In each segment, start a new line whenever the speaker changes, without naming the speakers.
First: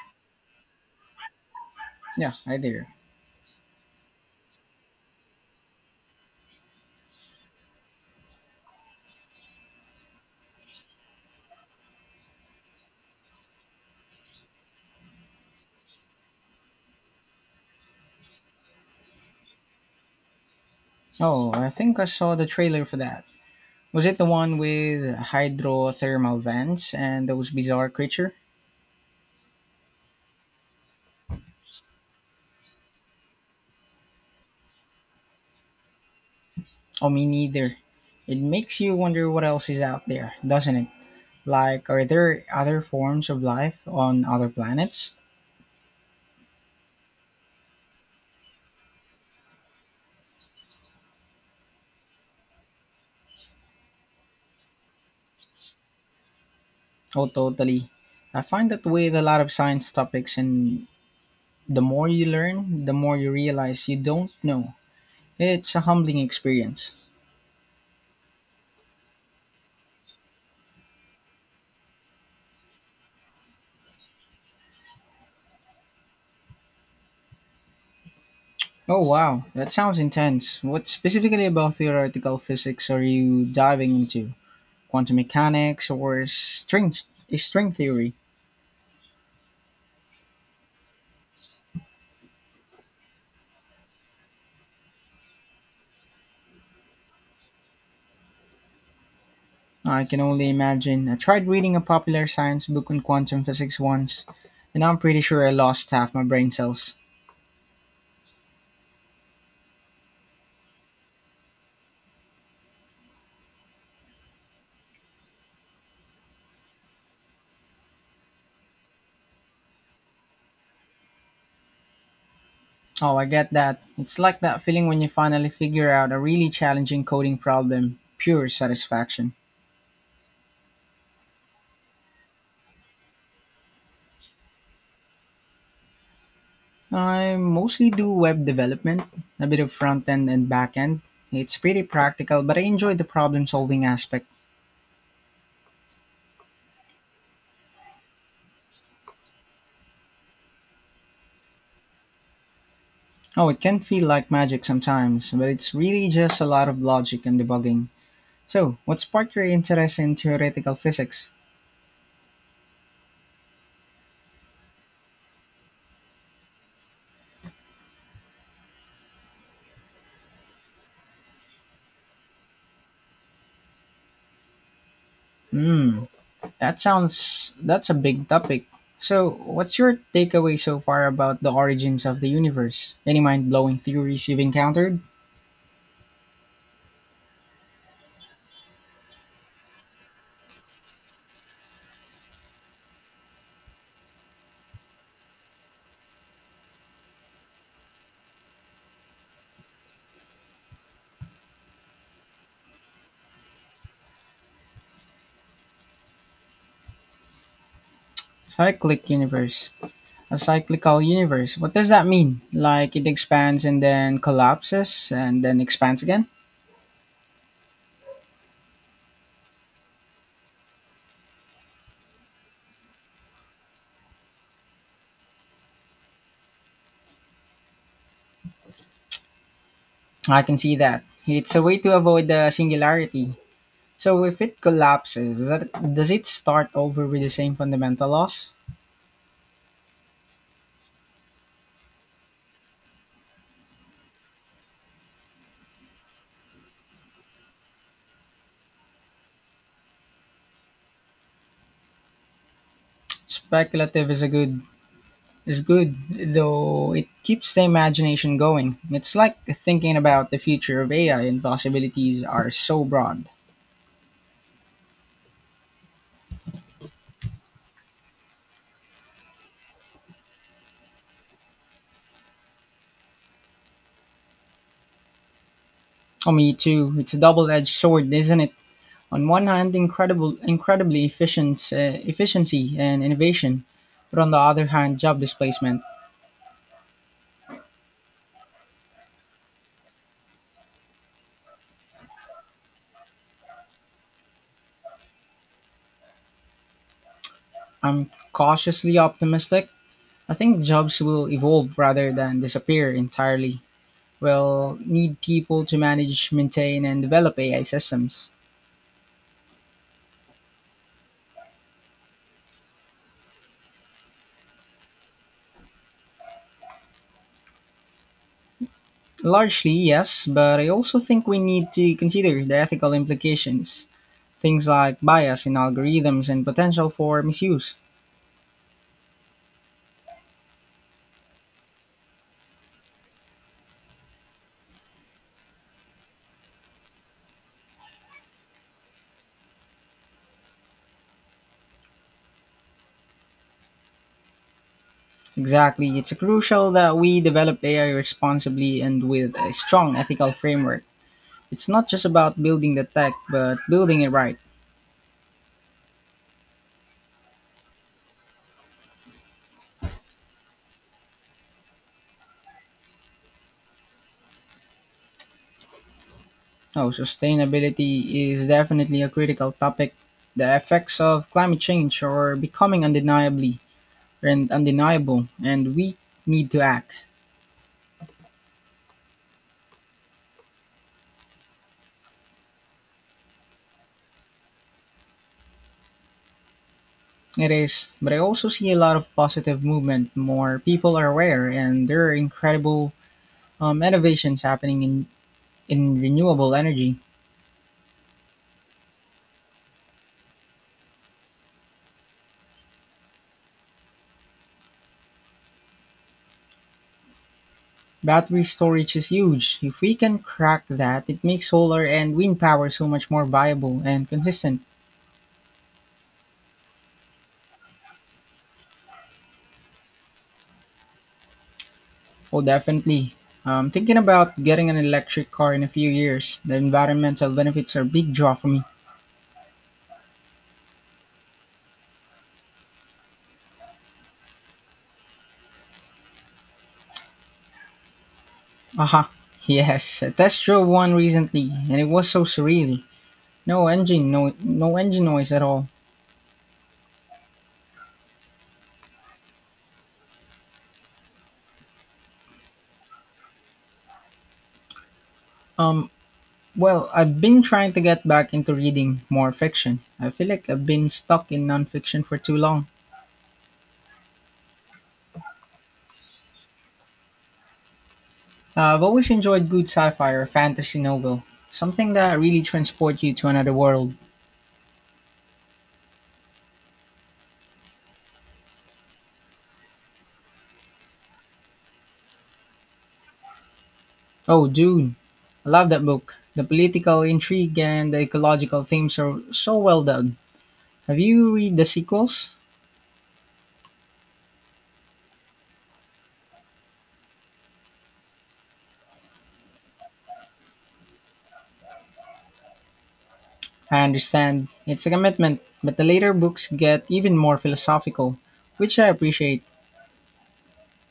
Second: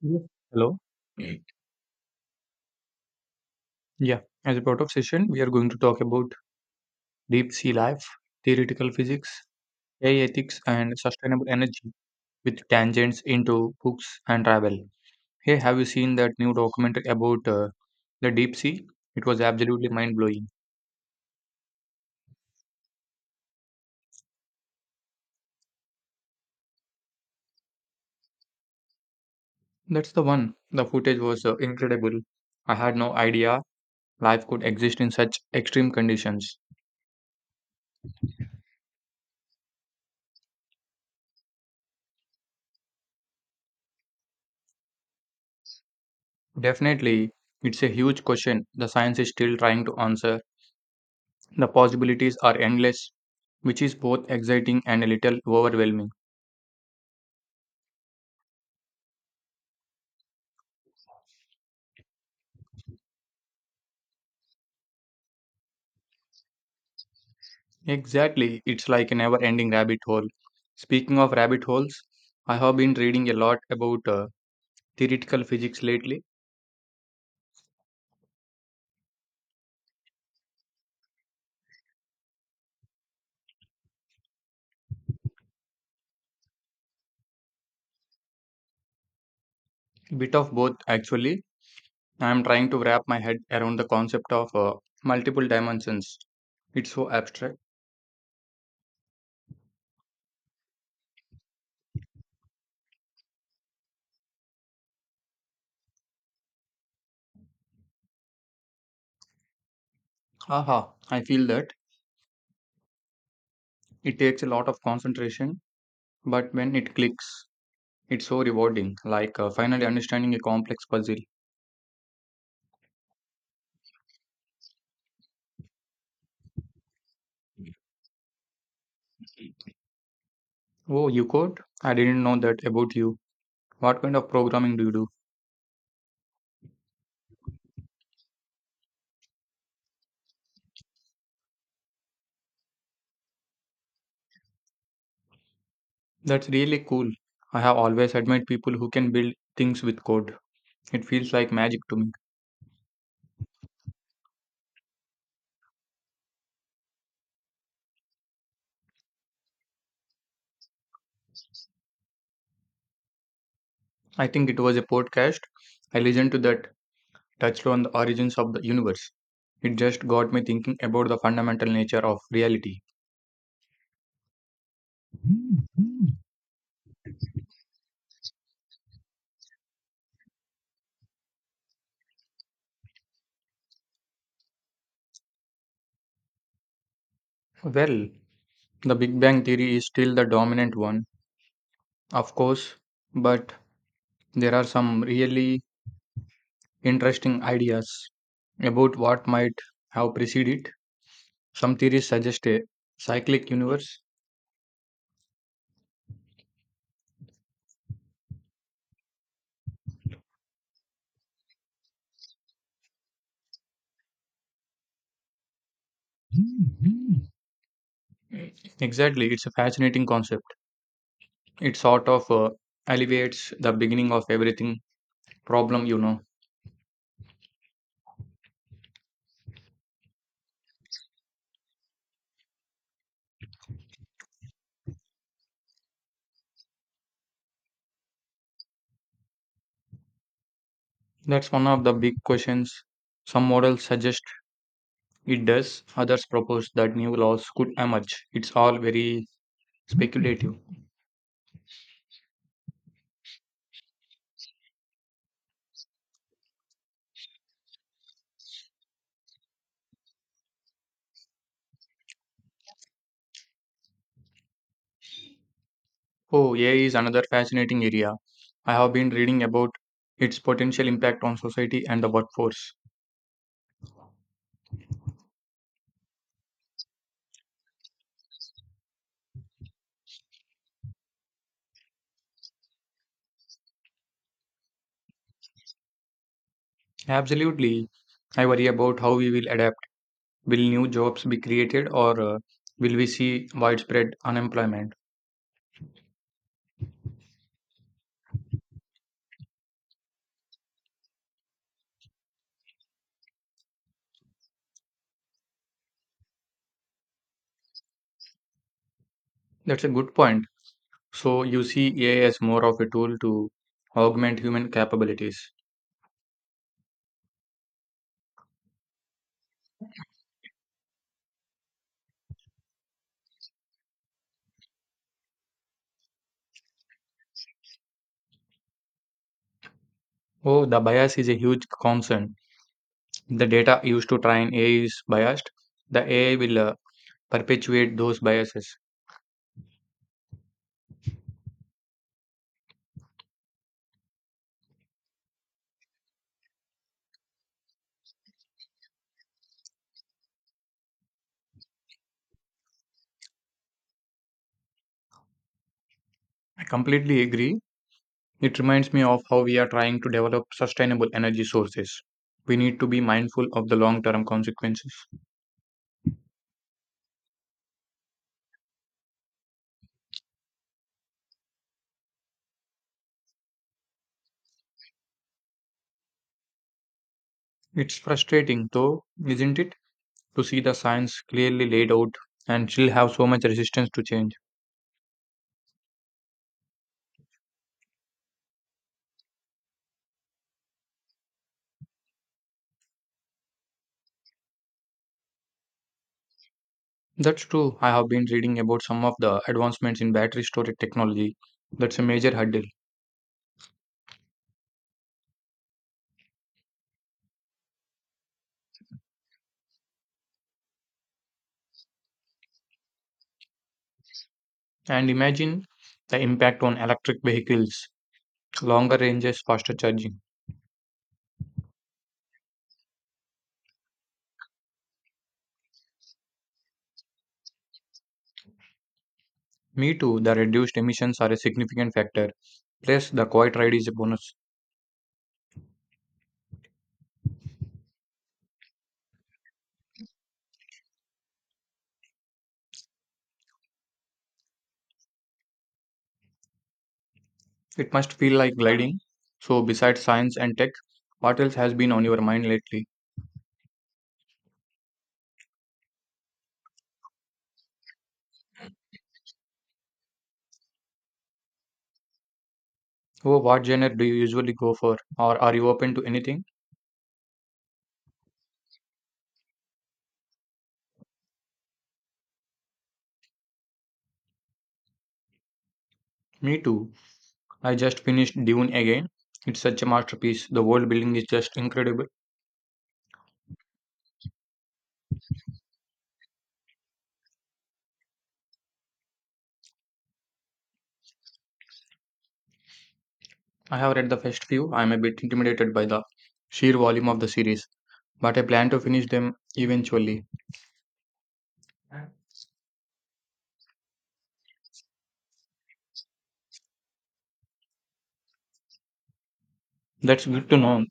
Yes. Hello.
Yeah, I there.
Yeah. As a part of session, we are going to talk about deep sea life, theoretical physics, AI ethics, and sustainable energy with tangents into books and travel. Hey, have you seen that new documentary about the deep sea? It was absolutely mind blowing.
Oh, I think I saw the trailer for that. Was it the one with hydrothermal vents and those bizarre creature?
That's the one. The footage was incredible. I had no idea life could exist in such extreme conditions.
Oh, me neither. It makes you wonder what else is out there, doesn't it? Like, are there other forms of life on other planets?
Definitely, it's a huge question the science is still trying to answer. The possibilities are endless, which is both exciting and a little overwhelming.
Oh, totally. I find that with a lot of science topics, and the more you learn, the more you realize you don't know. It's a humbling experience.
Exactly, it's like a never ending rabbit hole. Speaking of rabbit holes, I have been reading a lot about theoretical physics lately,
Oh wow, that sounds intense. What specifically about theoretical physics are you diving into? Quantum mechanics or string theory?
bit of both actually. I am trying to wrap my head around the concept of multiple dimensions. It's so abstract.
I can only imagine. I tried reading a popular science book on quantum physics once, and I'm pretty sure I lost half my brain cells.
Aha, I feel that it takes a lot of concentration, but when it clicks, it's so rewarding, like finally understanding a complex puzzle.
Oh, I get that. It's like that feeling when you finally figure out a really challenging coding problem. Pure satisfaction.
Oh, you code? I didn't know that about you. What kind of programming do you do?
I mostly do web development, a bit of front end and back end. It's pretty practical, but I enjoy the problem solving aspect.
That's really cool. I have always admired people who can build things with code. It feels like magic to me.
Oh, it can feel like magic sometimes, but it's really just a lot of logic and debugging. So, what sparked your interest in theoretical physics?
I think it was a podcast. I listened to that, touched on the origins of the universe. It just got me thinking about the fundamental nature of reality.
Hmm, that's a big topic. So, what's your takeaway so far about the origins of the universe? Any mind blowing theories you've encountered?
Well, the Big Bang theory is still the dominant one, of course, but there are some really interesting ideas about what might have preceded it. Some theories suggest a cyclic universe.
Cyclic universe. A cyclical universe. What does that mean? Like it expands and then collapses and then expands again?
Exactly, it's a fascinating concept. It sort of alleviates the beginning of everything problem,
I can see that. It's a way to avoid the singularity. So if it collapses, does it start over with the same fundamental laws?
That's one of the big questions. Some models suggest it does, others propose that new laws could emerge. It's all very speculative.
Speculative is a good is good, though it keeps the imagination going. It's like thinking about the future of AI and possibilities are so broad.
Oh, AI is another fascinating area. I have been reading about its potential impact on society and the workforce.
Oh, me too. It's a double-edged sword, isn't it? On one hand, incredibly efficient, efficiency and innovation, but on the other hand, job displacement.
Absolutely, I worry about how we will adapt. Will new jobs be created or will we see widespread unemployment?
I'm cautiously optimistic. I think jobs will evolve rather than disappear entirely. We'll need people to manage, maintain, and develop AI systems.
That's a good point. So you see AI as more of a tool to augment human capabilities.
Largely, yes, but I also think we need to consider the ethical implications, things like bias in algorithms and potential for misuse.
Oh, the bias is a huge concern. If the data used to train AI is biased, the AI will perpetuate those biases.
Exactly. It's crucial that we develop AI responsibly and with a strong ethical framework. It's not just about building the tech, but building it right.
I completely agree. It reminds me of how we are trying to develop sustainable energy sources. We need to be mindful of the long term consequences.
Oh, sustainability is definitely a critical topic. The effects of climate change are becoming undeniably and undeniable, and we need to act.
It's frustrating, though, isn't it, to see the science clearly laid out and still have so much resistance to change.
It is, but I also see a lot of positive movement. More people are aware, and there are incredible innovations happening in renewable energy.
That's true. I have been reading about some of the advancements in battery storage technology. That's a major hurdle.
Battery storage is huge. If we can crack that, it makes solar and wind power so much more viable and consistent.
And imagine the impact on electric vehicles, longer ranges, faster charging.
Oh, definitely. I'm thinking about getting an electric car in a few years. The environmental benefits are a big draw for me.
Me too, the reduced emissions are a significant factor. Plus, the quiet ride is a bonus.
Aha, yes, I test drove one recently, and it was so surreal. No engine, no engine noise at all.
It must feel like gliding. So, besides science and tech, what else has been on your mind lately?
Um, well, I've been trying to get back into reading more fiction. I feel like I've been stuck in nonfiction for too long.
Oh, what genre do you usually go for? Or are you open to anything?
I've always enjoyed good sci-fi or fantasy novel, something that really transports you to another world.
Me too. I just finished Dune again. It's such a masterpiece. The world building is just incredible.
Oh, Dune! I love that book. The political intrigue and the ecological themes are so well done. Have you read the sequels?
I have read the first few. I'm a bit intimidated by the sheer volume of the series, but I plan to finish them eventually.
I understand it's a commitment, but the later books get even more philosophical, which I appreciate.
That's good to know.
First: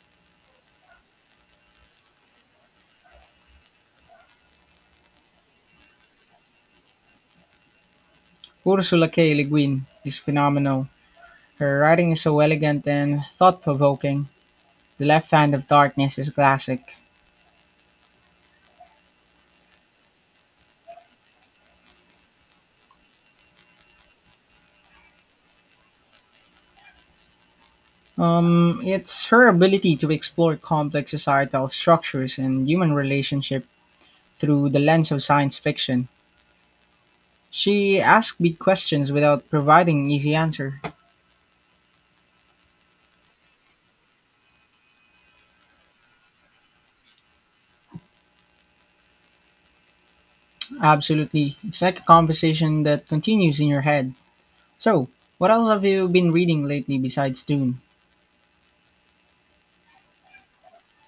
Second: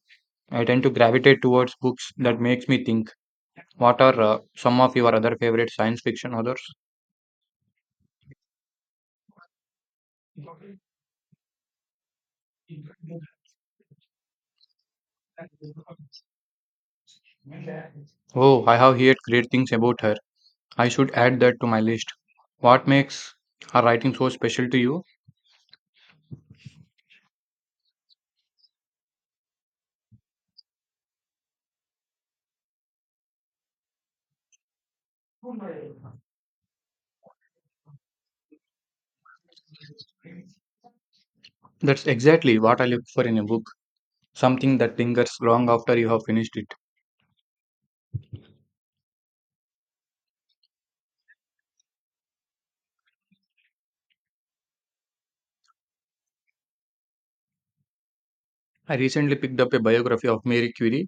I tend to gravitate towards books that makes me think. What are some of your other favorite science fiction authors?
Ursula K. Le Guin is phenomenal. Her writing is so elegant and thought-provoking. The Left Hand of Darkness is a classic.
Oh, I have heard great things about her. I should add that to my list. What makes her writing so special to you?
It's her ability to explore complex societal structures and human relationship through the lens of science fiction. She asks big questions without providing an easy answer.
That's exactly what I look for in a book. Something that lingers long after you have finished it.
Absolutely. It's like a conversation that continues in your head. So, what else have you been reading lately besides Dune?
I recently picked up a biography of Mary Curie.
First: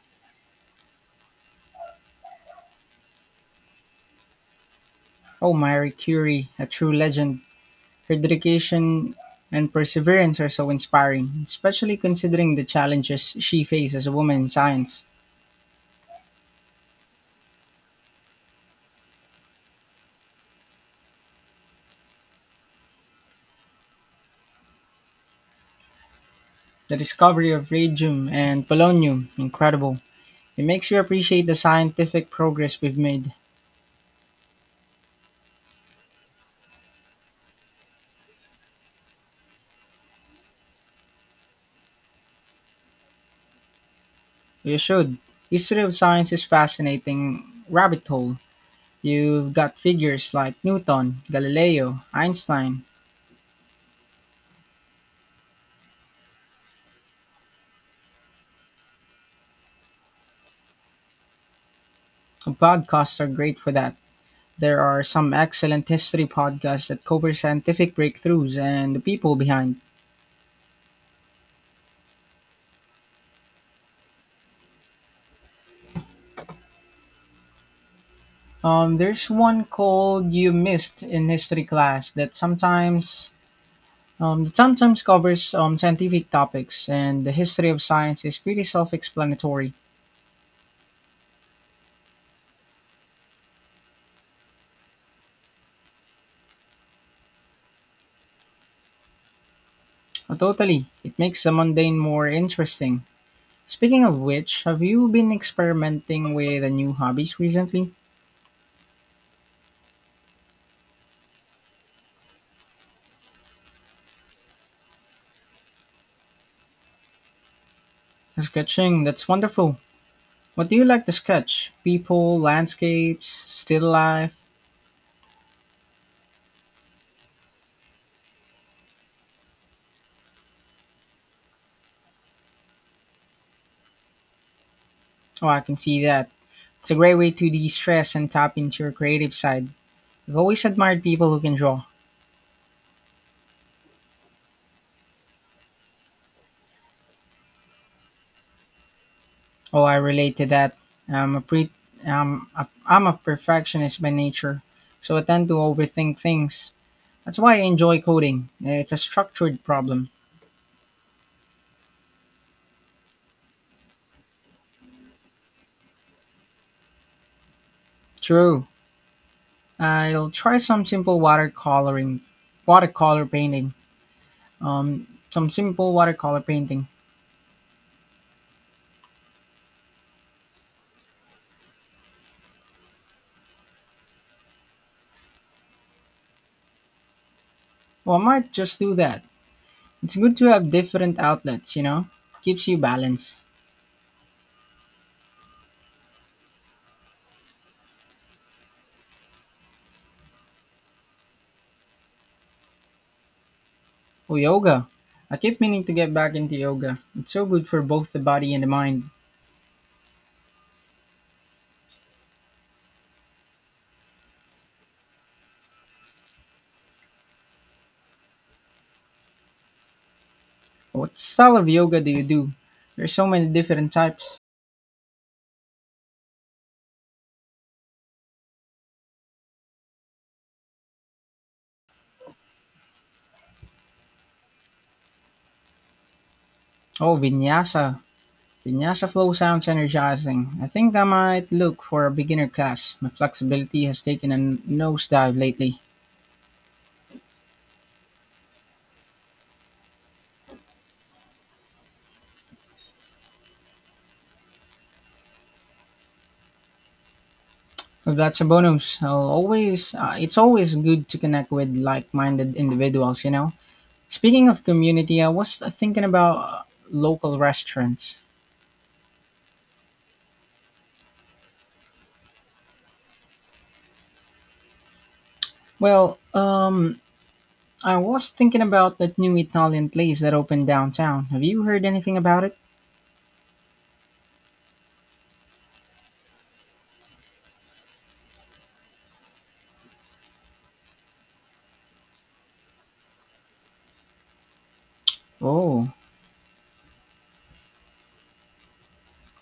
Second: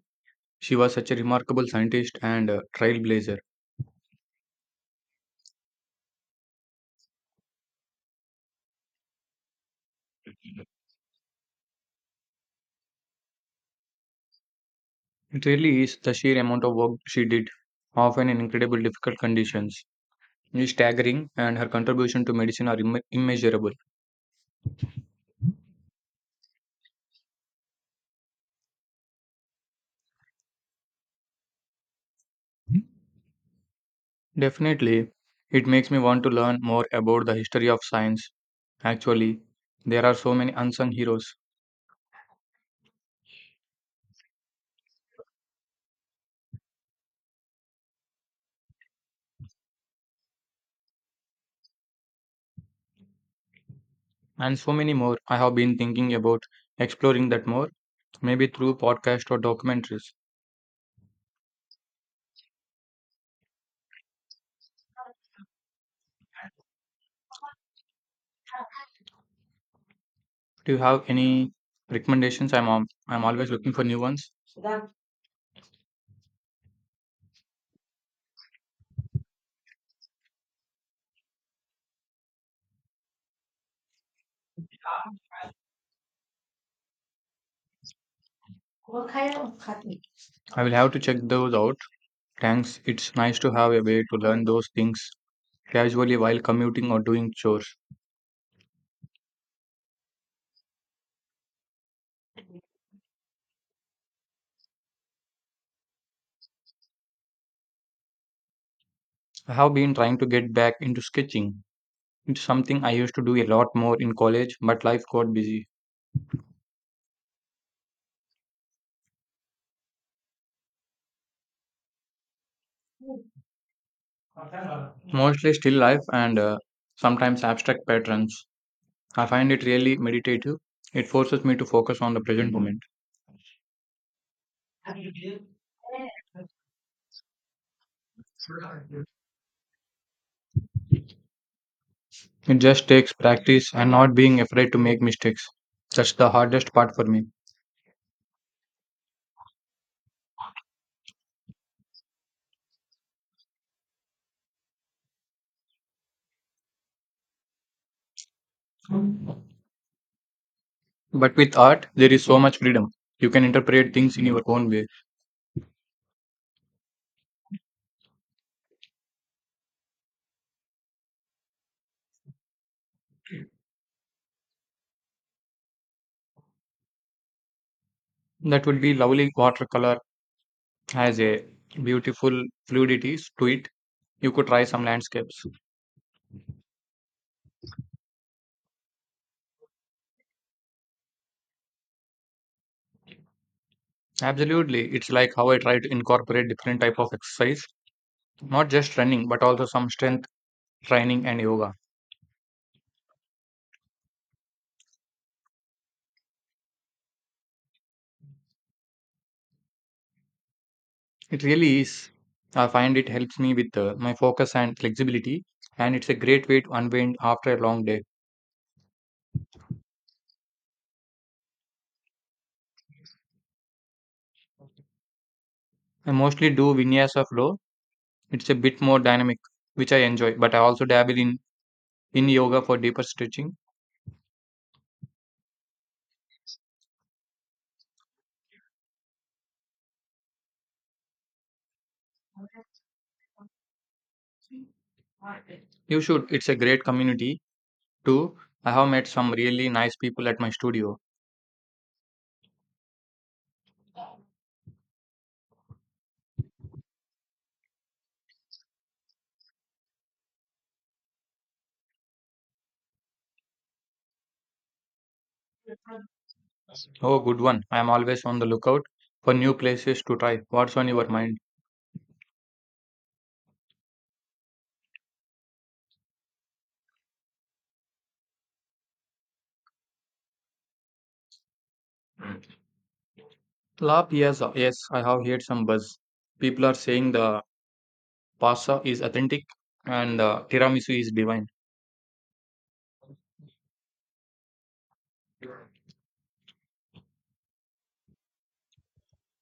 She was such a remarkable scientist and trailblazer.
Oh, Marie Curie, a true legend. Her dedication and perseverance are so inspiring, especially considering the challenges she faced as a woman in science.
It really is the sheer amount of work she did, often in incredible difficult conditions, is staggering, and her contribution to medicine are immeasurable.
The discovery of radium and polonium, incredible. It makes you appreciate the scientific progress we've made.
Definitely, it makes me want to learn more about the history of science. Actually, there are so many unsung heroes,
You should. History of science is fascinating rabbit hole. You've got figures like Newton, Galileo, Einstein.
and so many more. I have been thinking about exploring that more, maybe through podcast or documentaries.
Podcasts are great for that. There are some excellent history podcasts that cover scientific breakthroughs and the people behind.
Do you have any recommendations? I'm always looking for new ones.
There's one called You Missed in History Class that sometimes covers scientific topics, and the history of science is pretty self explanatory.
I will have to check those out. Thanks. It's nice to have a way to learn those things casually while commuting or doing chores.
Totally, it makes the mundane more interesting. Speaking of which, have you been experimenting with the new hobbies recently?
I have been trying to get back into sketching. It's something I used to do a lot more in college, but life got busy.
Sketching, that's wonderful. What do you like to sketch? People, landscapes, still life?
Mostly still life and sometimes abstract patterns. I find it really meditative. It forces me to focus on the present moment.
Oh, I can see that. It's a great way to de stress and tap into your creative side. I've always admired people who can draw.
It just takes practice and not being afraid to make mistakes. That's the hardest part for me.
Oh, I relate to that. I'm a pre- I'm a perfectionist by nature, so I tend to overthink things. That's why I enjoy coding. It's a structured problem.
But with art, there is so much freedom. You can interpret things in your own way.
True. I'll try some simple watercoloring, watercolor painting. Some simple watercolor painting.
That would be lovely. Watercolor has a beautiful fluidity to it. You could try some landscapes.
Well, I might just do that. It's good to have different outlets, you know. Keeps you balanced.
Absolutely, it's like how I try to incorporate different type of exercise, not just running, but also some strength training and yoga.
Oh, yoga. I keep meaning to get back into yoga. It's so good for both the body and the mind.
It really is. I find it helps me with my focus and flexibility, and it's a great way to unwind after a long day.
What style of yoga do you do? There's so many different types.
I mostly do vinyasa flow. It's a bit more dynamic, which I enjoy, but I also dabble in yoga for deeper stretching.
Oh, vinyasa. Vinyasa flow sounds energizing. I think I might look for a beginner class. My flexibility has taken a nosedive lately.
You should. It's a great community too. I have met some really nice people at my studio.
Well, that's a bonus. It's always good to connect with like-minded individuals, you know. Speaking of community, I was thinking about
Oh,
local
good one. I am
restaurants.
always on the lookout for new places to try. What's on your mind?
Well, I was thinking about that new Italian place that opened downtown. Have you heard anything about it?
La Piazza. Yes, I have heard some buzz. People are saying the pasta is authentic and the tiramisu is divine.
Oh,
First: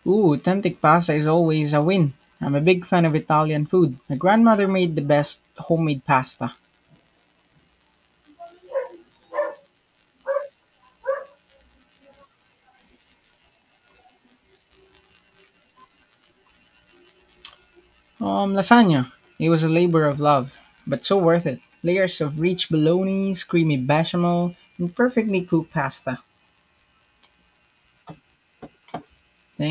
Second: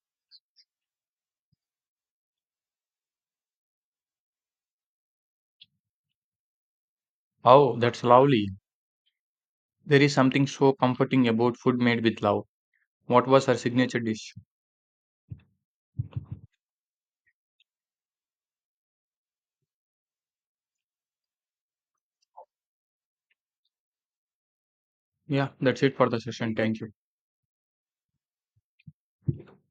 Ooh, authentic pasta is always a win. I'm a big fan of Italian food. My grandmother made the best homemade pasta.
Oh, that's lovely. There is something so comforting about food made with love. What was her signature dish?
Lasagna. It was a labor of love, but so worth it. Layers of rich bolognese, creamy bechamel, and perfectly
Yeah,
cooked
that's it for the
pasta.
session. Thank you.